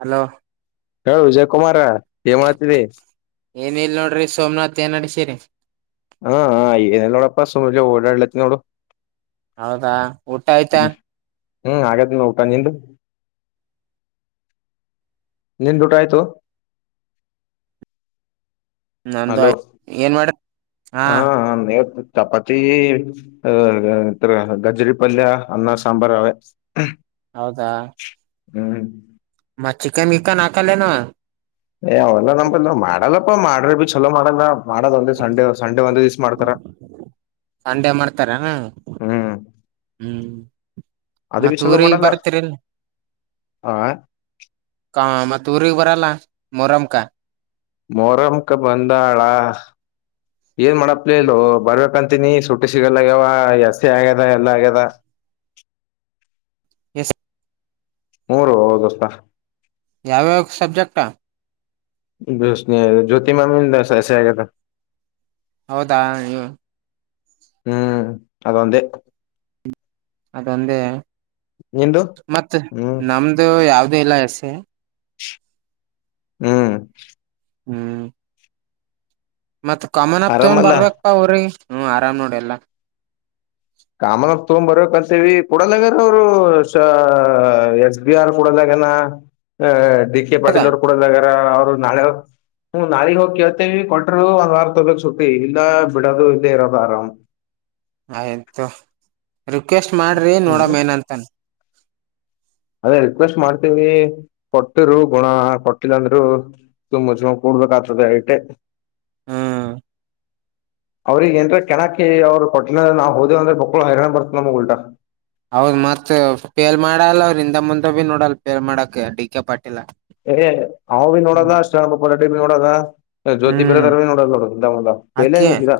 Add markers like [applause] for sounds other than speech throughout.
Hello ಹೇಳು ವಿಜಯ್ ಕುಮಾರ ಏನ್ ಮಾಡ್ತಇದ್ಯ್ ಏನ್ ಇಲ್ಲ ನೋಡ್ರಿ ಸೋಮನಾಥ್ ಎನ್ನಡ್ಸಿರಿ ಸರಿ. ಹಾ ಹಾ ಇದೇ ನೋಡಪ್ಪ ಸುಮ್ನೆ ಓಡಾಡ್ಲಕ್ ನೋಡೋ ಹೌದಾ ಊಟ ಆಯ್ತಾ? ಹ್ಮ್ ಹಾಗಾದ ಊಟ ನಿಂದು ನಿಂದ ಊಟ ಆಯ್ತು? ನಂದು ಹಲೋ ಆಯ್ತ ಏನ್ ಮಾಡ್ರ ಹಾ ಹಾ ಚಪಾತಿ ಆ ಗಜರಿ ಪಲ್ಯ ಅನ್ನ ಸಾಂಬಾರ ಅವೇ?? ಹೌದಾ ಹ್ಮ್ ಮ ಚಿಕನ್ ಗಿಕನ್ ಅಕ್ಲೇನು ಏ ಅವಲ್ಲ ನಪಲ್ ಮಾಡಲ್ಲಪ್ಪಾ ಮಾಡ್ರಿ ಬಿ ಚಲೋ ಮಾಡಲ್ಲ ಮಾಡದ ಒಂದೇ ಸಂಡೆ ಸಂಡೆ ಒಂದು ದಿವ್ಸ ಮಾಡ್ತಾರ ಸಂಡೆ ಮಾಡ್ತರೇನಾ ಹ್ಮ್ ಹ್ಮ್ ಅದು ಮತ್ ವಿಸಲ ಊರಿಗ್ ಮಾಡಲ್ಲ ಬರ್ತಿರಿಲ್ ಆ ಆ ಮತ್ತೆ ಊರಿಗ್ ಬರಲ್ಲ ಮೊಹರಂ ಮೊರಮಕ ಬಂದಾಳಾ ಏನ್ ಮಾಡಪ್ಲ ಇಲ್ ಬರ್ಬೇಕಂತ ಹತೀನಿ ಸುಟ್ಟು ಸಿಗಲ್ಲ ಆಗ್ಯಾವ ಜಾಸ್ತಿ ಆಗ್ಯದ ಎಲ್ಲ ಆಗ್ಯದ ಎ ಮೂರು ಹೌದುಸ ಯಾವ್ಯಾವ ಸಬ್ಜೆಕ್ಟಾ ದಸ್ನ ಜ್ಯೋತಿ ಮಾಾಮಿ ಸೆ ಆಗ ಹೌದಾ ನೀ ಹ್ಮ್ ಅದು ಒಂದೇ ಅದೊಂದೇ ನಿಂದು ಮತ್ತ ಹ್ಮ್ ನಮ್ದು ಯಾವ್ದ ಮಲಾಸ [unintelligible] ಹ್ಮ್ ಹ್ಮ ಮತ್ ಕಾಮನ್ ಅಪ್ ತಗೊಂಡ್ ಆರಾಮಲ್ಲ ಬರ್ಬೇಕಪ್ಪ ಅವ್ರಿ ಹ್ಮ ಆರಾಮ್ ನೋಡಿ ಎಲ್ಲ ಕಾಮ ತೊಂಬ ಬರ್ಬೇಕಕ್ಂತೀವಿ ಕುಡದಾಗಾರ ಅವರು ಎಸ್ ಬಿ ಆರ್ ಕುಡದಾಗನ ದಿ ಕೆ ಪಾೀ ಹೌದಾ ಅವರು ಕೂಡ ಜಗ ನಾಳೆ ಹ್ಮ ನಾಳಗ್ ಹೋಗಿ ಕೇಳ್ತೇವಿ ಕೊಟರು ಒಂದ್ ವಾರ ತೊಕ್ ಸುಟ್ಟಿ ಇಲ್ಲ ಬಿಡೋದು ಇಲ್ಲೇ ಇರೋದು ಆರಾಮ್ ಆಯ್ತು ರಿಕ್ವೆಸ್ಟ್ ಮಾಡಿ್ರರಿ ನೋಡ ಹ್ಮ್ ಮೇನಂತನ್ ಅದೇ ರಿಕ್ವೆಸ್ಟ್ ಮಾಡ್ತೀವಿ ಕೊಟ್ಟರು ಗುಣ ಕೊಟ್ಟಿಲ್ಲ ಅಂದ್ರು ತುಂಬ ಜಮ ಕೂಡ್ಬೇಕಾಗ್ತದೆ ಐತೆೆ ಹ್ಮ್ ಅವ್ರಗ ಏನ್ರ ಕೆಣಕಿ ಅವರು ಕೊಟ್ಟಣದ ನಾವವು ಹೋದೇವ ಅಂದ್ರೆ ಮಕ್ಕಳು ಹೈರಣಾಣ ಬರ್ತ ನಮಗ ಉಲ್ಟಾ ಹೌದ್ ಮತ್ತತ್ ಪಫೇಲ್ ಮಾಡಲ್ಲ ಅವ್ರಿಂದ ಮುಂದ ಭಿ ನೋಡಲ್ ಪಫೇಲ್ ಮಾಡಕ್ ಡಿಿಕ ಪಟ್ಟಿ ವುಿ ನೋಡೋದ ಅಷ್ಟ ನೋಡದಾ ಹ್ಮ್ ಪೆಲೆ ಅಕ್ಕಿ ಇದ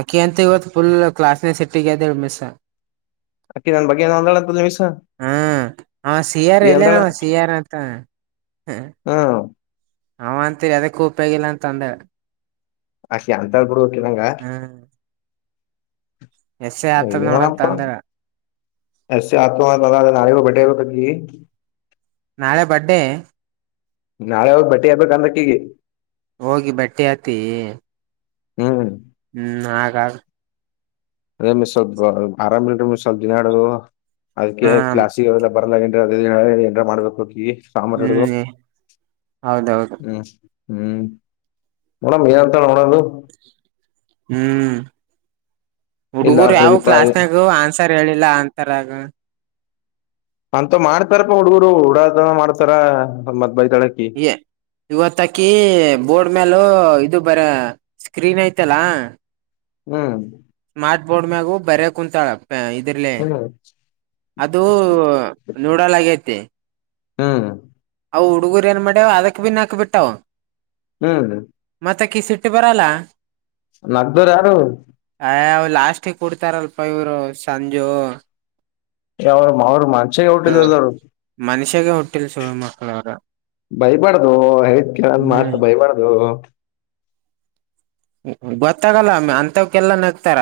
ಅಕ್ಕಿ ಅಂತ ಇವತ್ತು ಫುಲ್ ಕ್ಲಾಸ್ನ ಸೆಟ್ಟಗ ನಿರ್ಮಿಸ ಅಕಿ ನನ್ ಬಗ್ಗೆಏನ ಹೊಂದಳದ ನಿಮಿ್ಷ ಹ್ಮ್ ಅವ ಸಿ ಆರ್ ಈ ಅಂದಾಳ ಎಲ್ಲೇನವ ಸಿ ಆರ್ ಅಂತ ಹಾ ಅವ ಅಂತೀರಿ ಅದಕ್ಕ ಉಪ್ಯಗಿಲ್ಲ ಅಂತ ಅಂದ ಅಸ ಅಂತಳ್ ಕುಡ ಹಕ್ಕಿದಂಗ ಎಸ ಯಾತ್ರ ನೋಡಾನ್ ತಂದರ ಸೆ ಆತ ಗಾಡಿಗ ಬಟೆಗ ಕ ನಾಳೆ ಬಂಡ್ಡೆ ನಾಳೆ ಹ ಬಟ್ಟಿ ಹರ್ಬೇಕ ಅಂದ್ರಕ್ಕ ಈಗಿ ಹೋಗಿ ಬಟ್ಟೆ ಹತ್ತ, ಹ್ಮ್ ್ಮ ನಾಗ ಅದೇ ಮ ಸ್ವಲ್ಪ ಆರಾಮ್ ಮ್ ಸ್ವಲ್ಪ ದಿನಾಡರು ಹ ಅದಕ್ಕೆ ಕ್ಲಾಸಿಕ ಬರಲ್ಲ್ರ ಅದ ಎಏರ ಮಾಡ್ಬೇಕು ಹೋಗಿ ಹ್ಮ್ ಹೌದೌದು ಹ್ಮ್ ಹ್ಮ್ ಮಡಏಂತಳೋಡ ಹ್ಮ್ ಇಲ್ಲ ಹುಡುಗರು ಯಾವವು ಪ್ರದೀಪಾ ಕ್ಲಾಸ್ ನಾಗನ್ ಸರಿ ಹೇಳಿಲ್ಲಾ ಅಂತರಗ ಅಂತ ಮಾಡ್ತಾರಪ್ಪ ಹುಡುಗರು ಹುಡಾದ ಮಾಡ್ತಾರ. ಬೈತಾಳಕಿ ಇವತ್ತಕಿ ಬೋರ್ಡ್ ಮೇಲ ಇದು ಬರ ಸ್ಕ್ರೀನ್ ಐತಲ್ಲಾ ಹ್ಮ್ ಕ್ಟ್ ಬೋರ್ ಮ್ಯಾಗೂ ಬರರೆ ಕುಂತಾಳಪ್ ಇದರ್ಲೆ ಹ್ಮ್ ಅದುೂ ನೂಡಲ್ ಆಗೈತಿ ಹಾ ಅವವು ಹುಡುಗುರು ಏನ್ ಮಾಡ್ಯ್ ಅದಕ್ಕೆಕ್ ಬಿನ್ಾಕಕ್ ಬಿಟ್ಟಾವ ಹ್ಮ್ ಮತ ಕ ಸಿಟ್ಟಿ ಬರಲ್ಲ ನಗದರ ಯಾರು ಅ ಅವ್ ಲಾಸ್ಟಿಗೆ ಕುಡ್ತಾರಲ್ಪ ಇವ್ರು ಸಂಜು ಯರು ಅವರು ಮಾಡ ಅೆ ಟರು ಮನುಷ್ಯಾಗ ಹುಟ್ಟಿಲ್ ಸುಳ್ ಮಕ್ಳ ಅವ್ರ ಬೈಬಾಡ್ದು ಹೇ ಕೇಳ ಹ್ಮ್ ಮಾತ್ ಬೈಬಾರಡ್ದು ಗೊತ್ತಾಗಲ್ಲ ಅಂತವಕ್ಕೆಲ್ಲಾ ನಗ್ತಾರ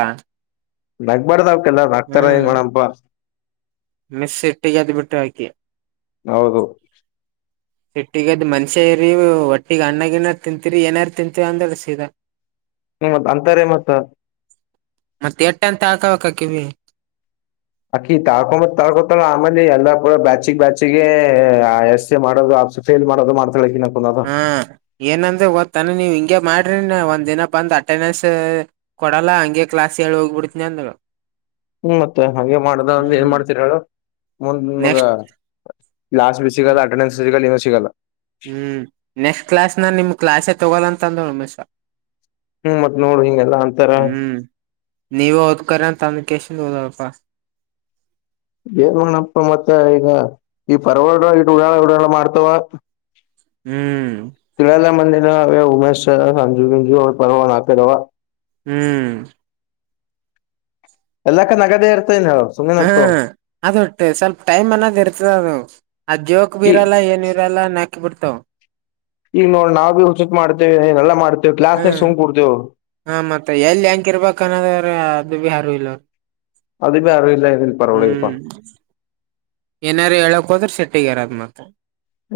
ನಕ್ಬರ್ದ ಎಲ್ಲ ಹಾತಾರ ಹೆಂಗ ಮಾಡಣಪ್ಪಾ ಮೆಸ ಇಟ್ಟ ಜತಿ ಬಿಟ್ಟು ಹಾಕಿಯ ಹೌದು ಸಿಟ್ಟಿಗದ್ ಮನ್ಷ್ಯ ಇರಿ ಒಟ್ಟಿಗ ಅಣ್ಣಗನಾರ ತಿಂತೀರಿ ಏನಾರು ತಿಂತೀರ ಅಂದಸದ ಹ್ಮ ಮತ್ ಅಂತಾರೆ ಮತ್ತ ಮತ್ತೆ ಎಟ್ಟ ಅಂತ ಹಾಕವಕ್ ಹಕಿವಿ ಅಕ್ಕಿ ತಾಕೊಂಬತ್ ತಾಕೋತಳ ಆಮೇಲೆ ಎಲ್ಲಾ ಕೂಡ ಬ್ಯಾಚಿಗೆಗ್ ಬ್ಯಾಚಿಗೆ ಆ ಎಸ್ ಎ ಮಾಡೋದು ಆ ಫೇಲ್ ಮಾಡೋದು ಮಾಡ್ತಾಳಕಿನ ಹಾ ಏನಂದ್ರೆ ಗೊದ್ತಾನೆ ನೀವ್ ಹ ಹಂಗೆ ಮಾಡ್ರಿ ನ ಒಂದ ದಿನ ಬಂದ ಅಟೆಂಡೆನ್ಸ್ ಕೊಡಲ್ಲ ಹಂಗೆ ಕ್ಲಾಸ್ ಿ ಹೋಗ್ಬಿಡ್ತನಿ ಅಂದಳ ಹ್ಮ ಮತ್ತೆ ಹಾಗೆ ಮಾಡ ಏನ್ ಮಾಡ್ತರ ಹೇಳ ಮುಂದ್ಮಗ ನೆಕ್ಸ್ಟ್ ಲ್ಲಾಸ್ ಬ ಸಿಗ ಅಟೆಂಡನ್ಸ್ ಗಲ್ಲ ಹ್ಮ್ ನೆಕ್ಸ್ಟ್ ಕ್ಲಾಸ್ ನ ನಿಮ್ ಕ್ಲಾಾಸೆ ತಗೋಲ್ಲ ಅಂತಂದ್ರುಮ್ ಹ್ಮ್ ಮತ್ತ್ ನೋಡಿ ಹಿಂಗೆಲ್ಲಾ ಅಂತರ ನೀವ ಹದಕರ ಅಂತಮ ಕೆೇಶನ್ ಓದಳಪ್ಪಾ ಏನ್ ಮಣಪ್ಪ ಮತ್ತ ಈಗ ಈ ಪರ್ವಾಡ ಇ ಉಡಾಳ ಉಡಾಳ ಮಾಡ್ತವ ಹ್ಮ ತುಳಲ್ಲ ಮನೆೆ ಉಮೇಶ್ ಸಂಜುಗಿಂಜು ಅವರಪವ ನಾಲ್ಕು ಅದಾವ ಹ್ಮ ಎಲ್ಲಕ್ಕ ನಗದೇರ್ ಹ್ಮ ಅದೊಟ್ಟು ಸ್ವಲ್ಪ ಟೈಮ್ ಅನ್ನೋದ್ ಇರ್ತದ ಅದು ಅದ್ ಜೋಕ್ ಬಿ ಈ ಇರಲ್ಲ ಏನ ಇರಲ್ಲ ನೆ ಬಿಡುವ ಈಗ ನೋಡ್ ನಾವು ಬಿ ಉಚಿತ್ ಮಾಡ್ತೇವೆ ಏನೆಲ್ಲಾ ಮಾಡ್ತೇವಿ ಕ್ಲಾಸ್ನಾಗ ಹ್ಮ್ ಸುಮ್ ಕೂಡ್ತೇವು ಹ ಮತ್ತೆ ಎಲ್ಲಿ ಹೆಂಕ ಇರ್ಬೇಕನ್ನದ [unintelligible] ದುವಿಹಾರ ಇಲ್ಲ ಅದು ಬಿ ಯಾರು ಇಲ್ಲ ಏನಿಲ್ಲ ಪರವಳಿಗಪ್ಪಾ ಹ್ಮ ಏನಾರ ಎಳಕೋದರ ಸಿಟ್ ಗೆರದ ಮತ್ತೆ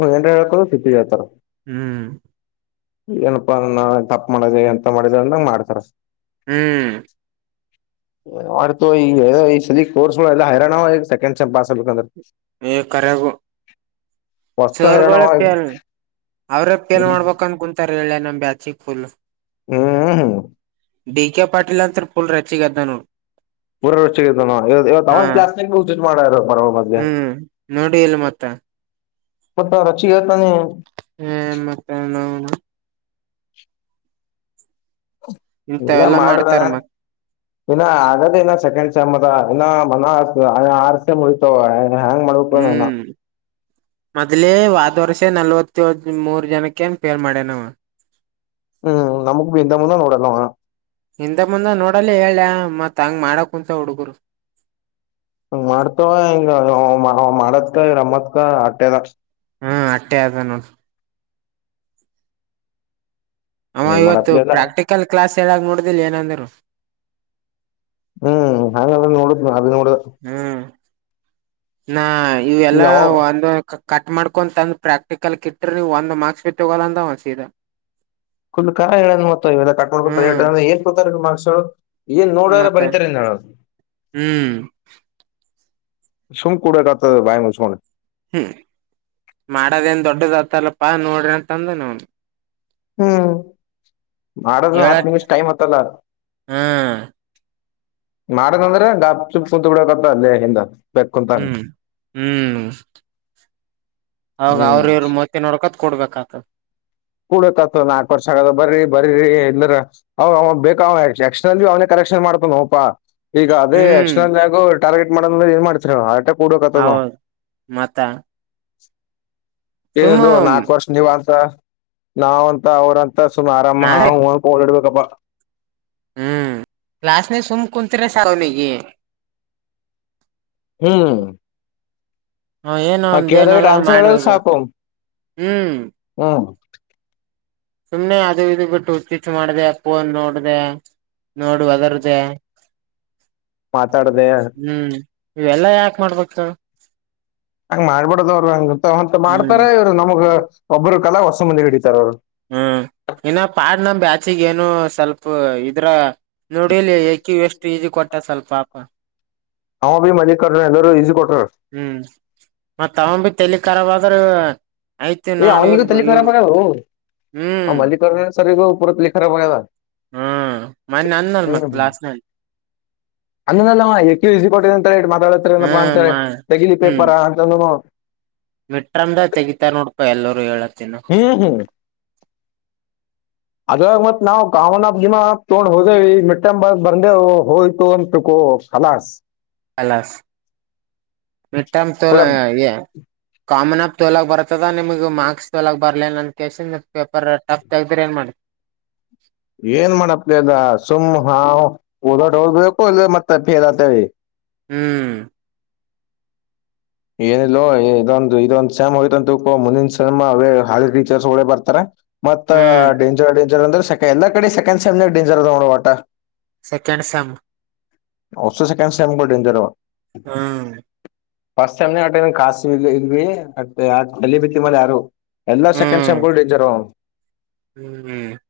ಏನರ ಹೇಳಕ್ಕೋದರ್ ಸಿಟ್ಟಿಗೆಳ್ತಾರ ಹ್ಮ್ ಏನಪ್ಪಾ ಅ ನಾವ ತಪ್ಪ ಮಾಡಿದೆ ಎಂತ ಮಾಡಿದಂದ್ರ ಮಾಡ್ತಾರ ಹ್ಮ ಮಾಡ್ತು ಈಗ ಸಲಿ ಕೋರ್ಸ್ಗಳು ಎಲ್ಲ ಹೈರಾಣ ಸೆಕೆಂಡ್ ಪಾಸ್ ಆಗ್ಬೇಕಂದ್ರ ಏ ಕರಗೂ ವಸ್ತು ಸರ್ಗೋಳ ಹೈರಾಣವ ಪೆಲ ಅವ್ರ ಪೇಲ್ ಹ್ಮ್ ಮಾಡ್ಬೇಕಕ ಅನಕಂದ ಕುಂತಾರ ್ರಲ ನಮ್ಮ ಬ್ಯಾಚಿಗ ಫುಲ್ ಹ್ಮ್್ಮ ಹ್ಮ ಡಿಕೆೆ ಪಾಟೀಲ ಅಂತರ ಪುಲ್ ರಚ್ಚಿಗೆದ್ದಾನ ಪುರ ರೊಚ್ಚಿಗೆದ್ದನ [unintelligible] ಇವತ್ತು ಅವನ ಕ್ಲಾಸನ್ಯಾಗ ಮಾಡಾರು ಹ್ಮ್ ನೋಡಿ ಇಲ್ಲ ಮತ್ತ ಮತ್ತ ರೊಚ್ಚಿಗೆ ಹೇಳ್ತಾನೆ [inaudible] ಏ ಮತ್ತ ನೋಡ್ ಎಲ್ಲಾ ಇಂಥವೆಲ್ಲಾ ಮಾಡ್ರ ಮಾಡ್ತಾರ ಮತ್ ಇನ್ನು ಅಗದೇ ಇಲ್ಲ ಸೆಕೆಂಡ್ ಸೆಮ್ ಅದ ಇನಾ ಮನಾ ಆರ್ ಸೆಮ್ ಉಳಿತಾವ ಹ್ಯಾಂಗ್ ಮಾಡ್ಬೇಕು ಏನೋ ಹ್ಮ ಮೊದ್ಲೇ ವಾದ ವರ್ಷ ಮತ್ತೆ ನಲ್ವತ್ತೆಳು ಮೂರ್ ಜನಕ್ಕ ಏನ್ ಪೇಲ್ ಮಾಡೇನವ ಹ್ಮ ನಮಗ್ ಬೇಕ್ ಮುಂದಾನ ನೋಡಲ್ಲವ ಹಿಂದ ಮುಂದ ನೋಡಲ್ಲ ಹೇಳ್ಯ ಮತ್ ಹಂಗ್ ಮಾಡಕ್ಕುಂತವ ಹುಡುಗರು ಹಂಗ ಮಾಡ್ತವ ಹಿಂಗ ಅವ ಮಾಡದಕ ಇವರಂಬದಕ ಆಟ್ಟೆದ ಹ್ಮ ಅಟ್ಟೆ ಆದ ನೋಡ ಅವ ಏನ್ ಇವತ್ತು ಮಾಡತ್ಲಿಲ್ಲ ಪ್ರಾಕ್ಟಿಕಲ್ ಕ್ಲಾಸ್ ಹೇಳಾಗ ನೋಡುದಿಲ್ಲ ಏನಂದ್ರು ಹ್ಮ ಹಂಗಾದ್ರ ನೋಡುತನು ಅಲ್ಲಿ ಹ್ಮ ನಾ ಇವೆಲ್ಲಾ ಯಾವ ಒಂದು ಕಟ್ ಮಾಡ್ಕೊಂಡು ತಂದು ಪ್ರಾಕ್ಟಿಕಲ್ ಕ ಇಟ್ಟ್ರ ನೀವು ಒಂದು ಮಾರ್ಕ್ಸ್ ಸೈತ ತಗೋಳಲ್ಲ ಅವ ಸೀದ. [unintelligible] ಅರ್ಥ ಹ್ಮ್ ಆಗಲಿಲ್ಲ ಸೊ ಏನ್ ನೋಡೋರ ಮತ್ತ ಬರಿತಾರೆ ಏನ್ ಹೇಳು ಹ್ಮ್ ಸುಮ್ನೆ ಕೊಡಕ್ ಆಗ್ತದಿಲ್ಲ ಬಾಯಿ ಮುಚ್ಚ್ ಕೊಂಡು. ಹ್ಮ್ ಮಾಡದ ಏನ್ ದೊಡ್ಡದ್ ಆತ್ತಲ್ಲಪ್ಪಾ ನೋಡ್ರಿ ಅಂತ ಅಂದ ನ್ನಾ. ಹ್ಮ್ ಮಾಡದು ಹತ್ತು ಹೇಳಟ್ ನಿಮಿಷ ಟೈಮ್ ಹತಲ್ಲಾ. ಹಾ ಮಾಡದಂದ್ರೆ ಗಪ್ ಚುಪ್ ಕುೂತ್ಬಿಡಕತ್ತ ಅಲ್ಲೇ ಹಿಂದ. ಬೆಕ್ ಕುಂತಾನ ಹ್ಮ್ ಹ್ಮ್ ಅವಾಗ ಹ್ಮ್ ಅವ್ರ ಇವರು ಮುತ್ತಿ ನೋಡ್ಕೋತ್. ಕೊಡ್ಬೇಕತ್ ದ್ ಬರ ಎಲ್ಲ ಅವ ಅವ ಬೇಕ ಅವ ಎಕ್ಸ್ಟರ್ನಲ್ ಅವನೇ ಕರೆಕ್ಷನ್ ಮಾಡ್ತಾನೋಪಾ. ಈಗ ಅದೇ ಹ್ಮ್ ಎಕ್ಸ್ಟ್ರಾರ್ನಲ್ ನಾಗು. ಟಾರ್ಗೆಟ್ ಮಾಡಿಲ್ಲದೆ ಏನ್ ಮಾಡ್ತೀರಿ ಹೇಳು ಹೌದ್ ಮತ್ತ ಸುಮ್ಮ ಏನದು ನಾಲ್ಕು ವರ್ಷ ನೀವ್ ಅಂತಾ ನಾವಂತ್ ಅವ್ರಂತ್ ಸುಮ್ಮ ಆರಾಮ ಅವ ಬೋರ್ಡ್ ಹೊಡಿಬೇಕ್ ಗಬ ಹ್ಮ್ ಕ್ಲಾಸ್ ನಾಗ್ ಸುಮ್ ಕುಂತರ ಸಾಕ್ ಅವನಿಗೆ ಹ್ಮ್ ಹ ಏನ ಆ ಒಂದ ಕೇಳ್ದಾಗ ಏನರ ಒಂದ್ ಆನ್ಸರ್ ಮಾಡಿ ಹೇಳಿದ್ರೆ ಹೋಗ್ಬಿಡ್ತ ಸಾಕು ಹ್ಮ್ ಹ್ಮ್ ಸುಮ್ನೆ ಅದು ಇದು ಬಿಟ್ಟು ಹುಚ್ಚುಚ್ಚು ಮಾಡಿದೆ ಫೊನ್ ನೋಡಿದೆ. ನೋಡುವ ಅದರ್ರ್ದೇ ಮಾತಾಡದೆ ಹ್ಮ್ ಇವೆಲ್ಲಾ ಯಾಕ ಮಾಡ್ಬೇಕಕ್ತ ಹೇಳು ಹಂಗ್ ಮಾಡ್ಬಿಡದವ್ರ ಹಂಗಂತ ಹ್ಮ್ ಮಾಡ್ತಾರ ಇವ್ರು ನಮಗ್ ಒಬ್ಬರು. ಕಲ ಹೊಸ ಮುಂದಿ ಹಿಡಿತಾರ ಅವರು ಹ್ಮ್ ಇ ಇದ್ರ ನೋಡಿಲಿ ಯಏಕೆ ಎಷ್ಟು ೀಜ ಕೊಟ್ಟ ಸ್ವಲ್ಪಾಪ ಅವರ ಹಾ ಬಿ ಮಲ್ಲಿಕಾರ್ಜುನ ಎಲ್ಲರು ಈಸಿ ಕೊಡ್ರ್ ಹ್ಮ್ ಮತ್ತ ಅವ ಬಿ ತೆಲಿಕರವಾಗ [unintelligible] ಅವ [unintelligible] ಎಏ ಅನಿಗ ತಲ್ಲಿ ಕರಪರ ಹ ಹ್ಮ್ ಅಮಲ್ಲಿ ಕರ ಸರಿಗ [unintelligible] ಪತ್ಲ್ಲಿಖರ ಬ [unintelligible] ಹ್ಮ್ ಮನ್ನೆ ಅಂದ್ನಲ್ ಮತ್ ಲಾಸ್ಟ್ ನಲ್ಲಿ ಅಂದನಲ್ಲ ಯಕಿ ಕೊಟ್ಟಿದ ಅಂತ ಮಾತಾಡತಏನಪ್ಪಾ ಹ್ಮ್ ಅಂತ ಮಾ ತೆಗಲಿ ಹ್ಮ್ ಪೇಪರ್ ಅಂತ [unintelligible] ಮಿಟ್ರಮ್ದ ತಗೀಿತಾ ನೋಡ್ಪ ಎಲ್ಲರೂ ಹೇಳತ್ತ ಹ್ಮ್ ಹ್ಮ್ [unintelligible] ಅದಾಗ ಮತ್ ನಾವವು ಕಾಮನಬ್ ಜಿಮಾ ತಗೊಂಡ್ ಹೋದೇವಿ ಮಿಟ್ಟ ಬಂದೆವು ಹೋಯ್ತು ಅಂತಕೋ ಕಲಾಸ್ ಅಲಸ್ ಎಟಾಮ ತೋಲ ಪೂರ ಆ ಕಾಮನ [unintelligible] ತೊಲಗ ಬರ್ತದ ನಿಮಗ ಮಾರ್ಕ್ಸ್ ತೊಲಗ ಬರ್ಲ ನನ್ ಕೇಳ್ಸ ಪೇಪರ್ ಟಫ್ ತಗ್ದ್ರ ಏನ್ ಮಾಡ [unintelligible] ಏನ್ ಮಾಡಪ್ಲಿ ಅದ ಸುಮ್ ಹಾ ರಡ್ ಹೋಗಬೇಕು ಅಲ್ ಮತ್ತ ಫೇರ್ ಆತೇವಿ [unintelligible] ಹ್ಮ್ [unintelligible] ಏನಿಲ್ಲೋ ಇದೊಂದ ಇದೊಂದು ಸಮ್ ಹೋಗ್ತು ಅಂತ ತ ಮುಂದಿನ ಸಮ ಅವೇ ಹಾಲಿ ಟೀಚರ್ಸ್ ಡೆೇ ಬರ್ತಾರೆ [unintelligible] ಹ್ಮ್ ಮತ್ತತ್ ಡೆಂಜರ್ ಅಡ್ವೆಂಚರ್ ಅಂದ್ರೆ [unintelligible] ಎಲ್ಲ ಕಡೆ ಸೆಕೆಂಡ್ ಸೆಮ್ಮ ಡೆಂಜರ್ ಸೆಕೆಂಡ್ ಸಮ್ ಸೆಕ್ ೈಮ ಡೇಂಜರ್ [unintelligible] ಹ್ಮ್ ಫಸ್ಟ್ ಸೆಮ್ ಕಾಸ ಇದ್ವಿ ಬಿತ್ತ ಮ ಯಾರು ಎಲ್ಲ ಸೆಕೆಂಡ್ ಸೆಮ್ರು [unintelligible] ಹ್ಮ್ ಹ್ಮ್ [unintelligible]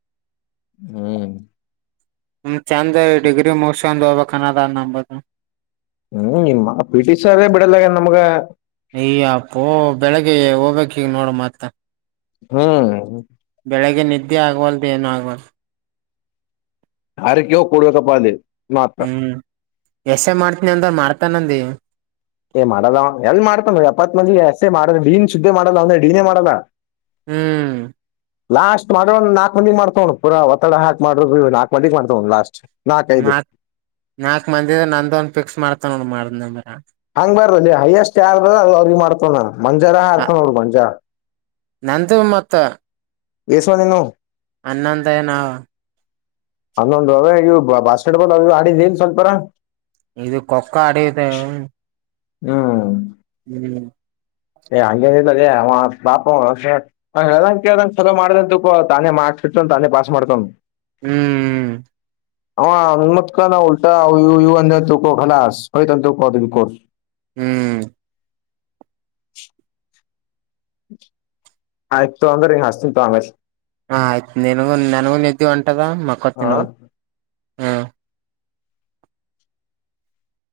ಹ್ಮ್ [unintelligible] ಚೆಂದ ಡಿಗ್ರಿ ಮೋಸಂದ ಹೋಗ್ಬೇಕನ್ನದ ನಂಬದು ಹ್ಮ್ ನಿಮ್ಮ ಪಿ ಟಿ ಸ ಸರ್ೇ ಬಿಡಲ್ಲಾಗ ನಮ್ಗ ಅಯ ಅಪ್ಪ ಬೆಳಗ್ಗೆ ಹೋಗ್ಬೇಕಿಗ್ ನೋಡ ಮತ್ತ ಹಾ [unintelligible] ಬೆಳಗ್ಗೆ ನಿದ್ದೆ ಆಗವಲ್ದು ಏನು ಆಗವಲ್ದ ಆರಕೆಯೋ ಕೊಡಬೇಕಪ್ಪ ಅೆ [unintelligible] ಹ್ಮ್ ಎಷ್ಟೇ [unintelligible] ಮಾಡ್ತೀನಿ ಅಂದರು ಮಾಡ್ತಾನಂದ ಹ [unintelligible] ಏ ಮಾಡಲ್ಲ ಎಲ್ ಮಾಡ್ತಾನ ಎಪ್ಪತ್ ಮಂದಿಗೆ ಅಷ್ಟೇ [unintelligible] ಮಾಡ ಡನ್ ಶುದ್ದೆ ಮಾಡಲ್ಲ ಅಂದ್ರೆ ಡೀನೇ ಮಾಡಲ್ಲ ಹ್ಮ್ ಲಾಸ್ಟ್ ಮಾಡಿದ್ ಒ್ ನಾಲ್ಕ್ ಮಂದಿಗ್ ಮಾಡತನಾ ಪುರ ಒತ್ತಡ ಹಾಕ್ ಮಾಡ್ರರು ನಾಲ್ಕ್ ಮಂದಿಗ್ ಮಾಡ್ತನ ನೋಡು ಲಾಸ್ಟ್ ನಾಕೈದು ನಾಕ್ ನಾಕ ಮಂದಿದ ನಂದ ಒಂದ ಫಿಕ್ಸ್ ಮಾಡ್ತಾನ ನೋಡು ಮಾಡಿದ್ರ [unintelligible] [unintelligible] ಮಂಜಾರಾ [unintelligible] ಮಂಜಾರ ನಂದು ಮೊತ್ತ ಎಸವ ನಿನುೋ, ಅನ್ನೊಂದು ಏನ ಅವ ಹನ್ನೊಂದು ಅವ ಬಾಸ್ಕೆಟ್ಬಾಲ್ ಅವ ಆಡಿದ್ದ ಇನ್ ಸ್ವಲ್ಪರ ಇದು ಕೊಕ್ಕೊ ಆಡಿದ್ದೆ, ಹ್ಮ್ [unintelligible] ಹ್ಮ್ [inaudible] ಏ ಹಂಗೇನಿಲ್ಲ ಅದ ಅವ ಪಾಪ ಹೇಳ್ದಂ ಕೇಳ್ದಂ ಚಲ ಮಾಡ್ದಂತಪ್ಪ ತಾನೇ ಮಾರ್ಕ್ಸ್ ಬಿಟ್ತ ತಾನೇ ಪಾಸ್ ಮಾಡ್ತನ್. ಹ್ಮ್್ಮ ಹತ್ಕ ಉಲ್ಟಾ ಇ ಅಂದ ತಕೋಯ್ತ ತಕೋೋ. ಹ್ಮ್ [inaudible] ಆಯ್ಕ್ತ ಅಂಗ್ರ ಹಾಸತಿ ಅಂಗ ಹ ಆಯ್ತು ನನ್ಗೂ ನನ್ನಗೂ ನಿ್ದೀ ಹೊಂಟದ ಮಕ್ಕೊ ತಿ ಹಾ ನೋದು, ಹ್ಮ